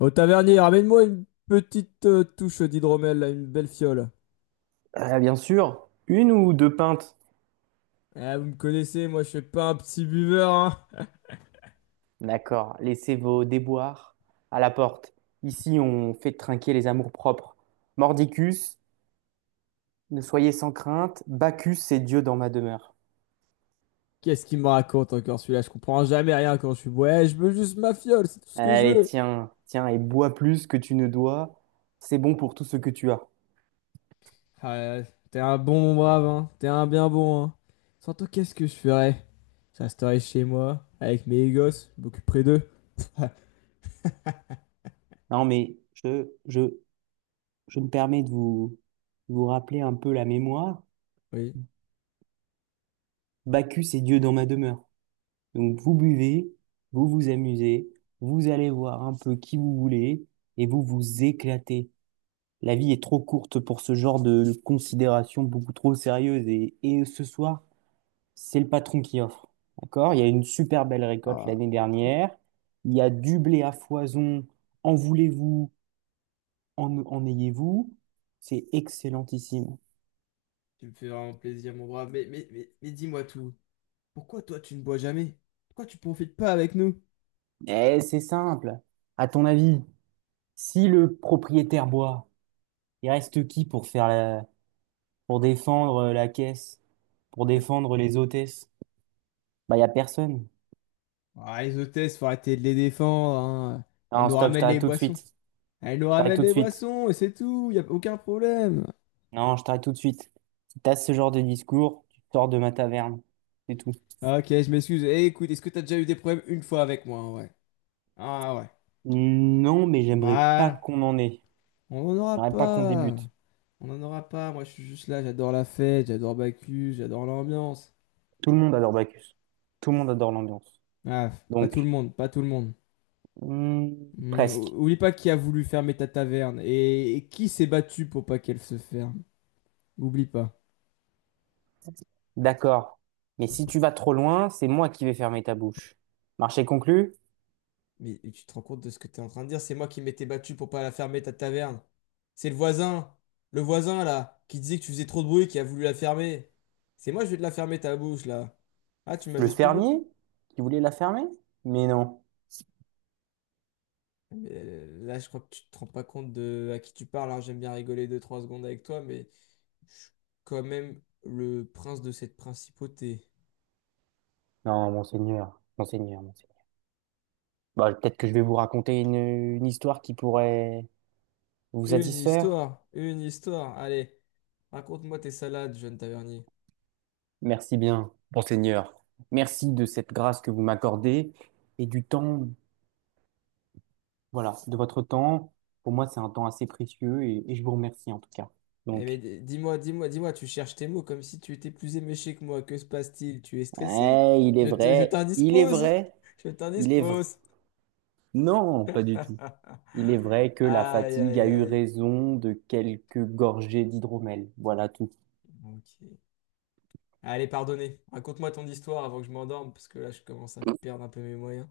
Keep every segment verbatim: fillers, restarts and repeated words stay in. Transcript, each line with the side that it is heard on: left: Au tavernier, ramène-moi une petite euh, touche d'hydromel, là, une belle fiole.
right: Ah, bien sûr, une ou deux pintes.
left: Ah, vous me connaissez, moi je suis pas un petit buveur, hein.
right: D'accord, laissez vos déboires à la porte. Ici, on fait trinquer les amours propres. Mordicus, ne soyez sans crainte, Bacchus, c'est Dieu dans ma demeure.
left: Qu'est-ce qu'il me raconte encore celui-là? Je comprends jamais rien quand je suis bourré. Eh, je veux juste ma fiole, c'est tout ce que je
right: Allez,
left: veux.
right: tiens, tiens, et bois plus que tu ne dois. C'est bon pour tout ce que tu as.
left: Ah, euh, T'es un bon mon brave, hein. T'es un bien bon, hein. Surtout, qu'est-ce que je ferais? Je resterais chez moi, avec mes gosses, je m'occuperais d'eux.
right: Non, mais je, je, je me permets de vous, vous rappeler un peu la mémoire.
left: Oui.
right: Bacchus est Dieu dans ma demeure. Donc vous buvez, vous vous amusez, vous allez voir un peu qui vous voulez et vous vous éclatez. La vie est trop courte pour ce genre de considération beaucoup trop sérieuse et, et ce soir, c'est le patron qui offre. D'accord? Il y a une super belle récolte l'année dernière. Il y a du blé à foison. En voulez-vous? En, en ayez-vous? C'est excellentissime.
left: Tu me fais vraiment plaisir, mon brave. Mais, mais, mais, mais dis-moi tout. Pourquoi toi tu ne bois jamais? Pourquoi tu profites pas avec nous?
right: Eh, c'est simple. À ton avis, si le propriétaire boit, il reste qui pour faire la, pour défendre euh, la caisse, pour
left: Mais t'as.
right: défendre les hôtesses. Bah, il a personne.
left: Ah, les hôtesses, faut arrêter de les défendre, hein. Elles
right: Non,
left: nous
right: stop, je
left: ramènent les
right: t'arrête tout de
left: boissons.
right: suite.
left: Elles nous
right: Je t'arrête
left: ramènent
right: tout de
left: les
right: suite.
left: boissons et c'est tout. Y a aucun problème.
right: Non, je t'arrête tout de suite. Si t'as ce genre de discours, tu sors de ma taverne. C'est tout.
left: Ah, Ok, je m'excuse. Eh, écoute, est-ce que t'as déjà eu des problèmes une fois avec moi? Hein, ouais. Ah ouais.
right: Non, mais j'aimerais pas
left: Voilà.
right: qu'on en ait.
left: On n'en aura
right: J'aimerais pas qu'on
left: pas.
right: débute.
left: On n'en aura pas. Moi, je suis juste là. J'adore la fête. J'adore Bacchus. J'adore l'ambiance.
right: Tout le monde adore Bacchus. Tout le monde adore l'ambiance.
left: Ah, pas tout le
right: Donc,
left: monde. Pas tout le monde.
right: hmm,
left: Hmm,
right: presque.
left: ou- oublie pas qui a voulu fermer ta taverne et, et qui s'est battu pour pas qu'elle se ferme. Oublie pas.
right: D'accord. Mais si tu vas trop loin, c'est moi qui vais fermer ta bouche. Marché conclu.
left: Mais tu te rends compte de ce que tu es en train de dire? C'est moi qui m'étais battu pour pas la fermer, ta taverne. C'est le voisin, le voisin là, qui disait que tu faisais trop de bruit, qui a voulu la fermer. C'est moi, je vais te la fermer, ta bouche là. Ah, tu
right: Le
left: m'amuses plus beaucoup.
right: fermier qui voulait la fermer? Mais non.
left: Mais euh, là, je crois que tu te rends pas compte de à qui tu parles, hein. J'aime bien rigoler deux trois secondes avec toi, mais je suis quand même le prince de cette principauté.
right: Non, monseigneur, monseigneur, monseigneur. Bah, peut-être que je vais vous raconter une, une histoire qui pourrait vous
left: Une
right: satisfaire.
left: histoire, une histoire. Allez, raconte-moi tes salades, jeune tavernier.
right: Merci bien, monseigneur. Merci de cette grâce que vous m'accordez et du temps, voilà, de votre temps. Pour moi, c'est un temps assez précieux et, et je vous remercie en tout cas.
left: Eh mais
right: Donc,
left: d- dis-moi, dis-moi, dis-moi, tu cherches tes mots comme si tu étais plus éméché que moi. Que se passe-t-il? Tu es stressé?
right: eh, il est
left: Je te, je
right: vrai, il est
left: t'indispose.
right: vrai,
left: Je
right: il est vrai.
left: t'indispose.
right: Non, pas du tout. Il est vrai que la
left: Aïe,
right: fatigue a
left: aïe,
right: eu
left: aïe.
right: raison de quelques gorgées d'hydromel. Voilà tout.
left: Ok. Allez, pardonnez. Raconte-moi ton histoire avant que je m'endorme, parce que là, je commence à perdre un peu mes moyens.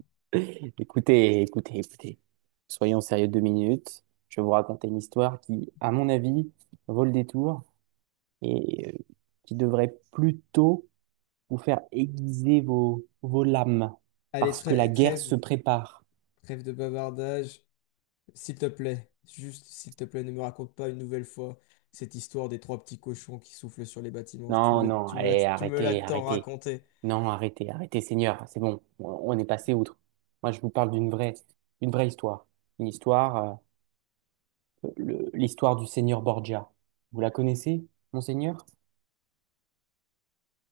right: Écoutez, écoutez, écoutez. Soyons sérieux deux minutes. Je vais vous raconter une histoire qui, à mon avis, vaut le détour et euh, qui devrait plutôt vous faire aiguiser vos, vos lames
left: Allez,
right: parce que la
left: trê-
right: guerre se
left: trêve,
right: prépare.
left: trêve de bavardage. S'il te plaît, juste s'il te plaît, ne me raconte pas une nouvelle fois cette histoire des trois petits cochons qui soufflent sur les bâtiments. Tu
right: Non,
left: me, le-
right: non,
left: tu me la,
right: allez,
left: tu me l'as
right: arrêtez,
left: tant
right: arrêtez.
left: raconté.
right: Non, arrêtez, arrêtez, Seigneur. C'est bon, on on est passé outre. Moi, je vous parle d'une vraie, d'une vraie histoire. Une histoire, euh, le- l'histoire du Seigneur Borgia. Vous la connaissez, Monseigneur?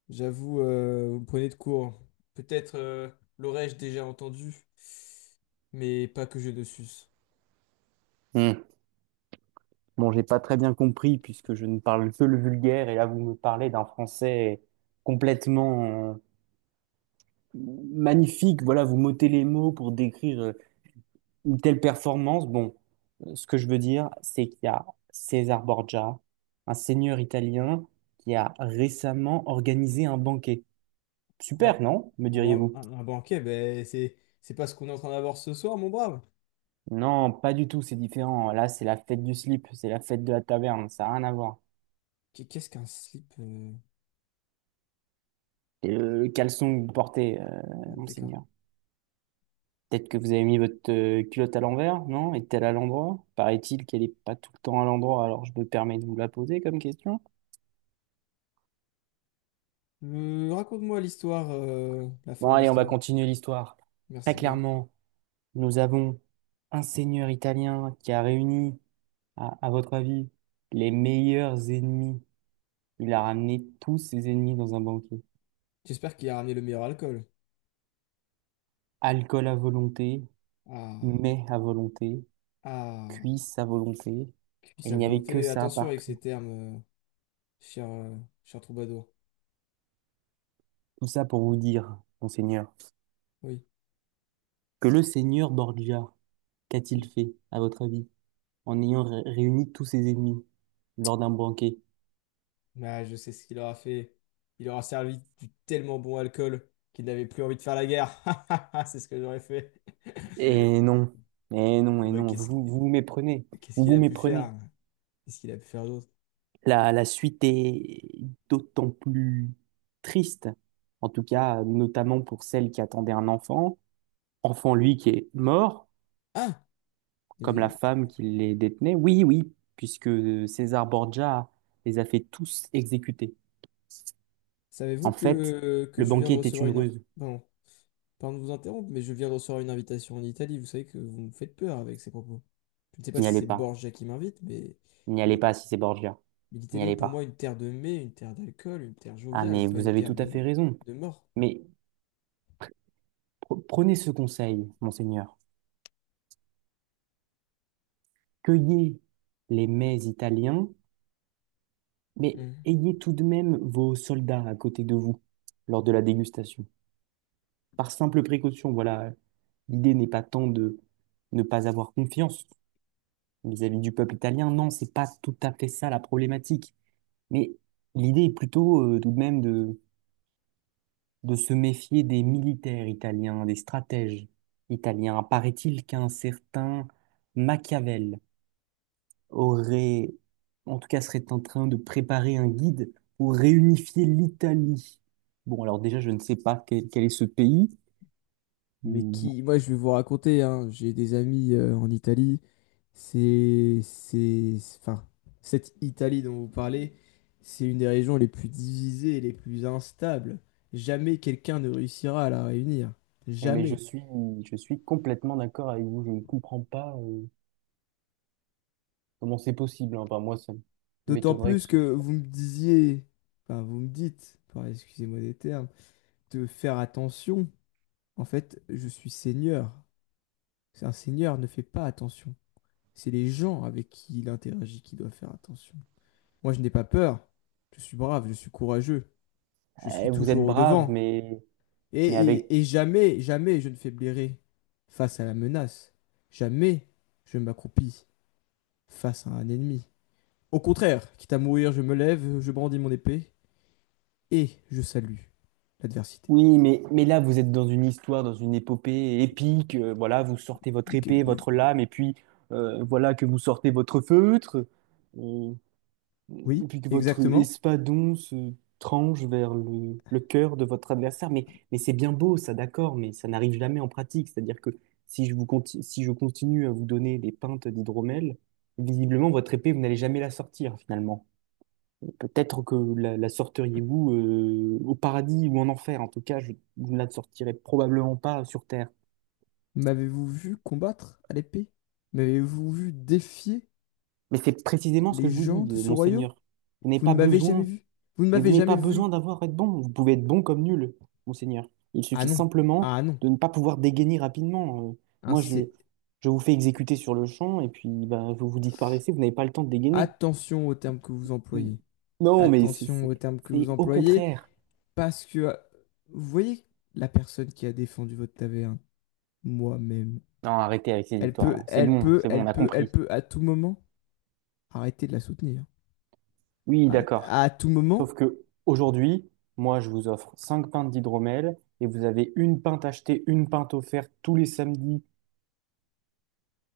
left: J'avoue, euh, vous me prenez de court. Peut-être euh, l'aurais-je déjà entendu, mais pas que je ne suce.
right: Hmm. Bon, j'ai pas très bien compris puisque je ne parle que le vulgaire et là vous me parlez d'un français complètement euh, magnifique. Voilà, vous m'ôtez les mots pour décrire euh, une telle performance. Bon, euh, ce que je veux dire, c'est qu'il y a César Borgia, un seigneur italien qui a récemment organisé un banquet. Super,
left: Ah,
right: non? Me
left: un, ban-
right: diriez-vous?
left: un- un banquet, ben, c'est, c'est pas ce qu'on est en train d'avoir ce soir, mon brave.
right: Non, pas du tout, c'est différent. Là, c'est la fête du slip, c'est la fête de la taverne, ça n'a rien à voir.
left: Qu- Qu'est-ce qu'un slip euh,
right: Et le, le caleçon que vous portez, euh,
left: ah, d'accord.
right: monseigneur. Peut-être que vous avez mis votre euh, culotte à l'envers, non? Est-elle à l'endroit? Paraît-il qu'elle n'est pas tout le temps à l'endroit, alors je me permets de vous la poser comme question.
left: Euh, raconte-moi l'histoire, euh, la fin
right: Bon,
left: de
right: allez, on va
left: l'histoire.
right: continuer l'histoire. Très
left: Merci bien.
right: clairement, nous avons un seigneur italien qui a réuni, à, à votre avis, les meilleurs ennemis. Il a ramené tous ses ennemis dans un banquet.
left: J'espère qu'il a ramené le meilleur alcool.
right: Alcool à volonté,
left: Ah,
right: mets à volonté,
left: ah,
right: cuisses à volonté.
left: qu'il puisse
right: Il
left: à
right: n'y avait que
left: volonté.
right: ça
left: Attention avec
right: partout.
left: ces termes, euh, cher, euh, cher troubadour.
right: Tout ça pour vous dire, monseigneur,
left: Oui.
right: que le seigneur Borgia, qu'a-t-il fait, à votre avis, en ayant ré- réuni tous ses ennemis lors d'un banquet?
left: Mais je sais ce qu'il aura fait. Il aura servi du tellement bon alcool qu'il n'avait plus envie de faire la guerre. C'est ce que j'aurais fait.
right: Et non, et non, et
left: Bah,
right: non, vous
left: qu'est-ce
right: vous vous méprenez,
left: qu'est-ce
right: vous
left: qu'il
right: vous
left: a pu
right: méprenez.
left: faire? Qu'est-ce qu'il a pu faire d'autre?
right: La, la suite est d'autant plus triste, en tout cas, notamment pour celle qui attendait un enfant, enfant lui qui est mort,
left: Ah!
right: comme la
left: Et,
right: femme qui les détenait. Oui, oui, puisque César Borgia les a fait tous exécuter.
left: savez-vous
right: En fait,
left: que, que
right: le
left: je viens
right: banquet
left: de
right: était
left: recevoir
right: une
left: une...
right: ruse,
left: Pardon, pardon de vous interrompre, mais je viens de recevoir une invitation en Italie. Vous savez que vous me faites peur avec ces propos. Je ne sais pas
right: n'y
left: si
right: allez
left: c'est
right: pas.
left: Borgia qui m'invite, mais
right: N'y allez
left: l'I-
right: pas si c'est Borgia.
left: mais
right: N'y
left: l'Italie est
right: allez
left: pour moi
right: pas.
left: une terre de mai, une terre d'alcool, une terre
right: Ah,
left: joviale,
right: mais
left: pas
right: vous
left: une
right: avez
left: terre
right: tout à
left: de,
right: fait raison.
left: de mort.
right: Mais pre- prenez ce conseil, monseigneur. Cueillez les mets italiens, mais ayez tout de même vos soldats à côté de vous lors de la dégustation. Par simple précaution, voilà. L'idée n'est pas tant de ne pas avoir confiance vis-à-vis du peuple italien. Non, c'est pas tout à fait ça la problématique. Mais l'idée est plutôt euh, tout de même de de se méfier des militaires italiens, des stratèges italiens. Paraît-il qu'un certain Machiavel aurait, en tout cas serait en train de préparer un guide pour réunifier l'Italie. Bon, alors déjà, je ne sais pas quel, quel est ce pays,
left: Mais
right: Mm,
left: qui, moi, je vais vous raconter, hein, j'ai des amis euh, en Italie. C'est, c'est, c'est- enfin, cette Italie dont vous parlez, c'est une des régions les plus divisées et les plus instables. Jamais quelqu'un ne réussira à la réunir.
right: eh, mais je
left: Jamais.
right: suis, je suis complètement d'accord avec vous. Je ne comprends pas euh, comment c'est possible, hein. Enfin, moi, ça
left: D'autant
right: m'étonnerait que
left: plus
right: ce...
left: que vous me disiez, enfin, vous me dites, par- excusez-moi des termes, de faire attention. En fait, je suis seigneur. Un seigneur ne fait pas attention. C'est les gens avec qui il interagit qui doivent faire attention. Moi, je n'ai pas peur. Je suis brave, je suis courageux. Je suis
right: Eh, vous
left: toujours
right: êtes
left: au
right: brave,
left: devant.
right: mais,
left: Et,
right: mais avec
left: et, et jamais, jamais je ne faiblirai face à la menace. Jamais je m'accroupis face à un ennemi. Au contraire, quitte à mourir, je me lève, je brandis mon épée et je salue l'adversité.
right: oui, mais, mais là, vous êtes dans une histoire, dans une épopée épique. euh, voilà, vous sortez votre épée, votre lame, et puis euh, voilà que vous sortez votre feutre, euh, et
left: Oui,
right: puis que votre
left: exactement.
right: espadon se tranche vers le, le cœur de votre adversaire. Mais, mais c'est bien beau, ça, d'accord, mais ça n'arrive jamais en pratique. C'est-à-dire que si je vous conti- si je continue à vous donner des pintes d'hydromel, visiblement, votre épée, vous n'allez jamais la sortir, finalement. Peut-être que la, la sortiriez-vous euh, au paradis ou en enfer. En tout cas, je, vous ne la sortirez probablement pas sur Terre.
left: M'avez-vous vu combattre à l'épée? M'avez-vous vu défier
right: Mais c'est précisément ce que
left: les
right: je vous
left: gens
right: dis,
left: de
right: euh,
left: ce royaume?
right: monseigneur. Vous n'avez
left: Vous ne
right: pas
left: m'avez jamais
right: besoin,
left: vu. Vous ne
right: mais vous
left: m'avez
right: n'avez
left: jamais
right: pas
left: vu.
right: besoin d'avoir à être bon. Vous pouvez être bon comme nul, monseigneur. Il
left: Ah
right: suffit
left: non,
right: simplement
left: ah non,
right: de ne pas pouvoir dégainer rapidement. Euh,
left: hein,
right: moi, je,
left: c'est
right: je vous fais exécuter sur le champ et puis bah, vous vous disparaissez. Vous n'avez pas le temps de dégainer.
left: attention aux termes que vous
right: Mm.
left: employez.
right: Non, mais c'est
left: Attention
right: c'est-
left: aux termes que vous
right: c'est au
left: employez
right: contraire.
left: parce que euh, vous voyez la personne qui a défendu votre taverne, moi-même,
right: Non, arrêtez avec ces
left: elle peut,
right: histoires-là. C'est
left: elle
right: bon,
left: peut,
right: c'est bon, on
left: elle
right: a
left: peut, elle
right: compris.
left: peut à tout moment arrêter de la soutenir.
right: Oui,
left: À,
right: d'accord.
left: à tout moment,
right: Sauf que aujourd'hui, moi, je vous offre cinq pintes d'hydromel et vous avez une pinte achetée, une pinte offerte tous les samedis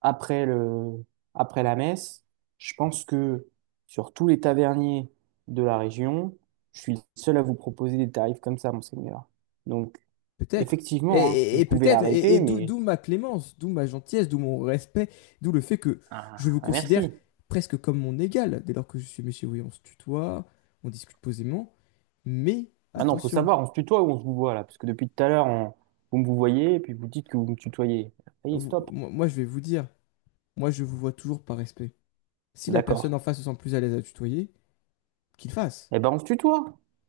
right: après le, après la messe. Je pense que sur tous les taverniers de la région, je suis le seul à vous proposer des tarifs comme ça, monseigneur. Donc,
left: peut-être. Et,
right: effectivement, hein,
left: et-
right: vous
left: et
right: pouvez
left: peut-être, et,
right: arrêter,
left: et d'où
right: mais
left: d'où ma clémence, d'où ma gentillesse, d'où mon respect, d'où le fait que
right: ah,
left: je vous
right: ah,
left: considère
right: merci.
left: presque comme mon égal, dès lors que je suis monsieur oui, on se tutoie, on discute posément, mais
right: Maintenant, il faut
left: attention.
right: savoir, on se tutoie ou on se vous voit là, parce que depuis tout à l'heure, on- vous me vous voyez et puis vous dites que vous me tutoyez. Ça y est,
left: Vous-
right: stop.
left: moi, moi, je vais vous dire, moi, je vous vois toujours par respect. Si la personne
right: D'accord.
left: en face se sent plus à l'aise à tutoyer, qu'il fasse.
right: Eh ben, on se tutoie.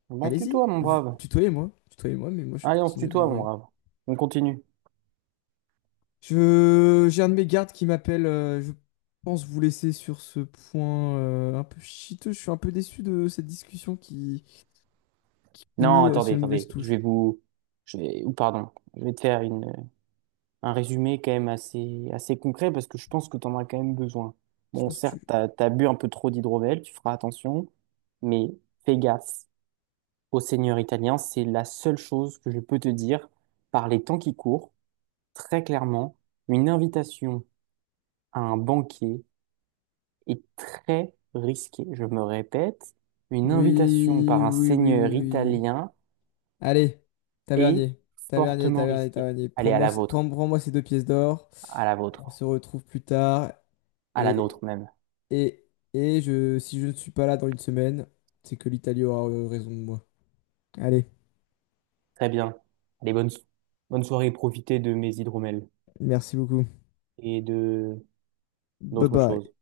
right: Eh ben, on se
left: Allez-y,
right: tutoie, mon
left: vous-
right: brave.
left: tutoyez-moi, tutoyez-moi, mais moi, je
right: Allez, on se
left: continue de
right: tutoie,
left: vous
right: mon
left: vouer.
right: brave. On continue.
left: Je... J'ai un de mes gardes qui m'appelle, euh, je pense vous laisser sur ce point euh, un peu chiteux. Je suis un peu déçu de cette discussion qui
right: Non,
left: finit euh,
right: attendez,
left: sur une mauvaise
right: attendez. Je
left: touche.
right: vais vous, je vais, ou pardon, je vais te faire une, un résumé quand même assez, assez concret parce que je pense que t'en as quand même besoin.
left: Je
right: Bon,
left: pense que tu...
right: certes, t'as, t'as bu un peu trop d'hydromel, tu feras attention, mais fais gaffe au seigneur italien. C'est la seule chose que je peux te dire par les temps qui courent. Très clairement, une invitation à un banquet est très risqué. Je me répète, une invitation
left: Oui,
right: par un
left: oui, oui, oui,
right: seigneur
left: oui.
right: italien
left: Allez,
right: est
left: tavernier, tavernier,
right: fortement
left: tavernier,
right: risquée.
left: tavernier.
right: Allez, à
left: Prends-moi,
right: la
left: ce-
right: vôtre,
left: prends, prends-moi ces deux pièces d'or.
right: à la vôtre,
left: On se retrouve plus tard.
right: à la
left: Et,
right: nôtre même.
left: et, et je, si je ne suis pas là dans une semaine, c'est que l'Italie aura euh, raison de moi. Allez,
right: Très bien. Allez, bonne, so- bonne soirée, profitez de mes hydromels
left: merci beaucoup.
right: et de
left: Bye
right: d'autres
left: bye.
right: choses.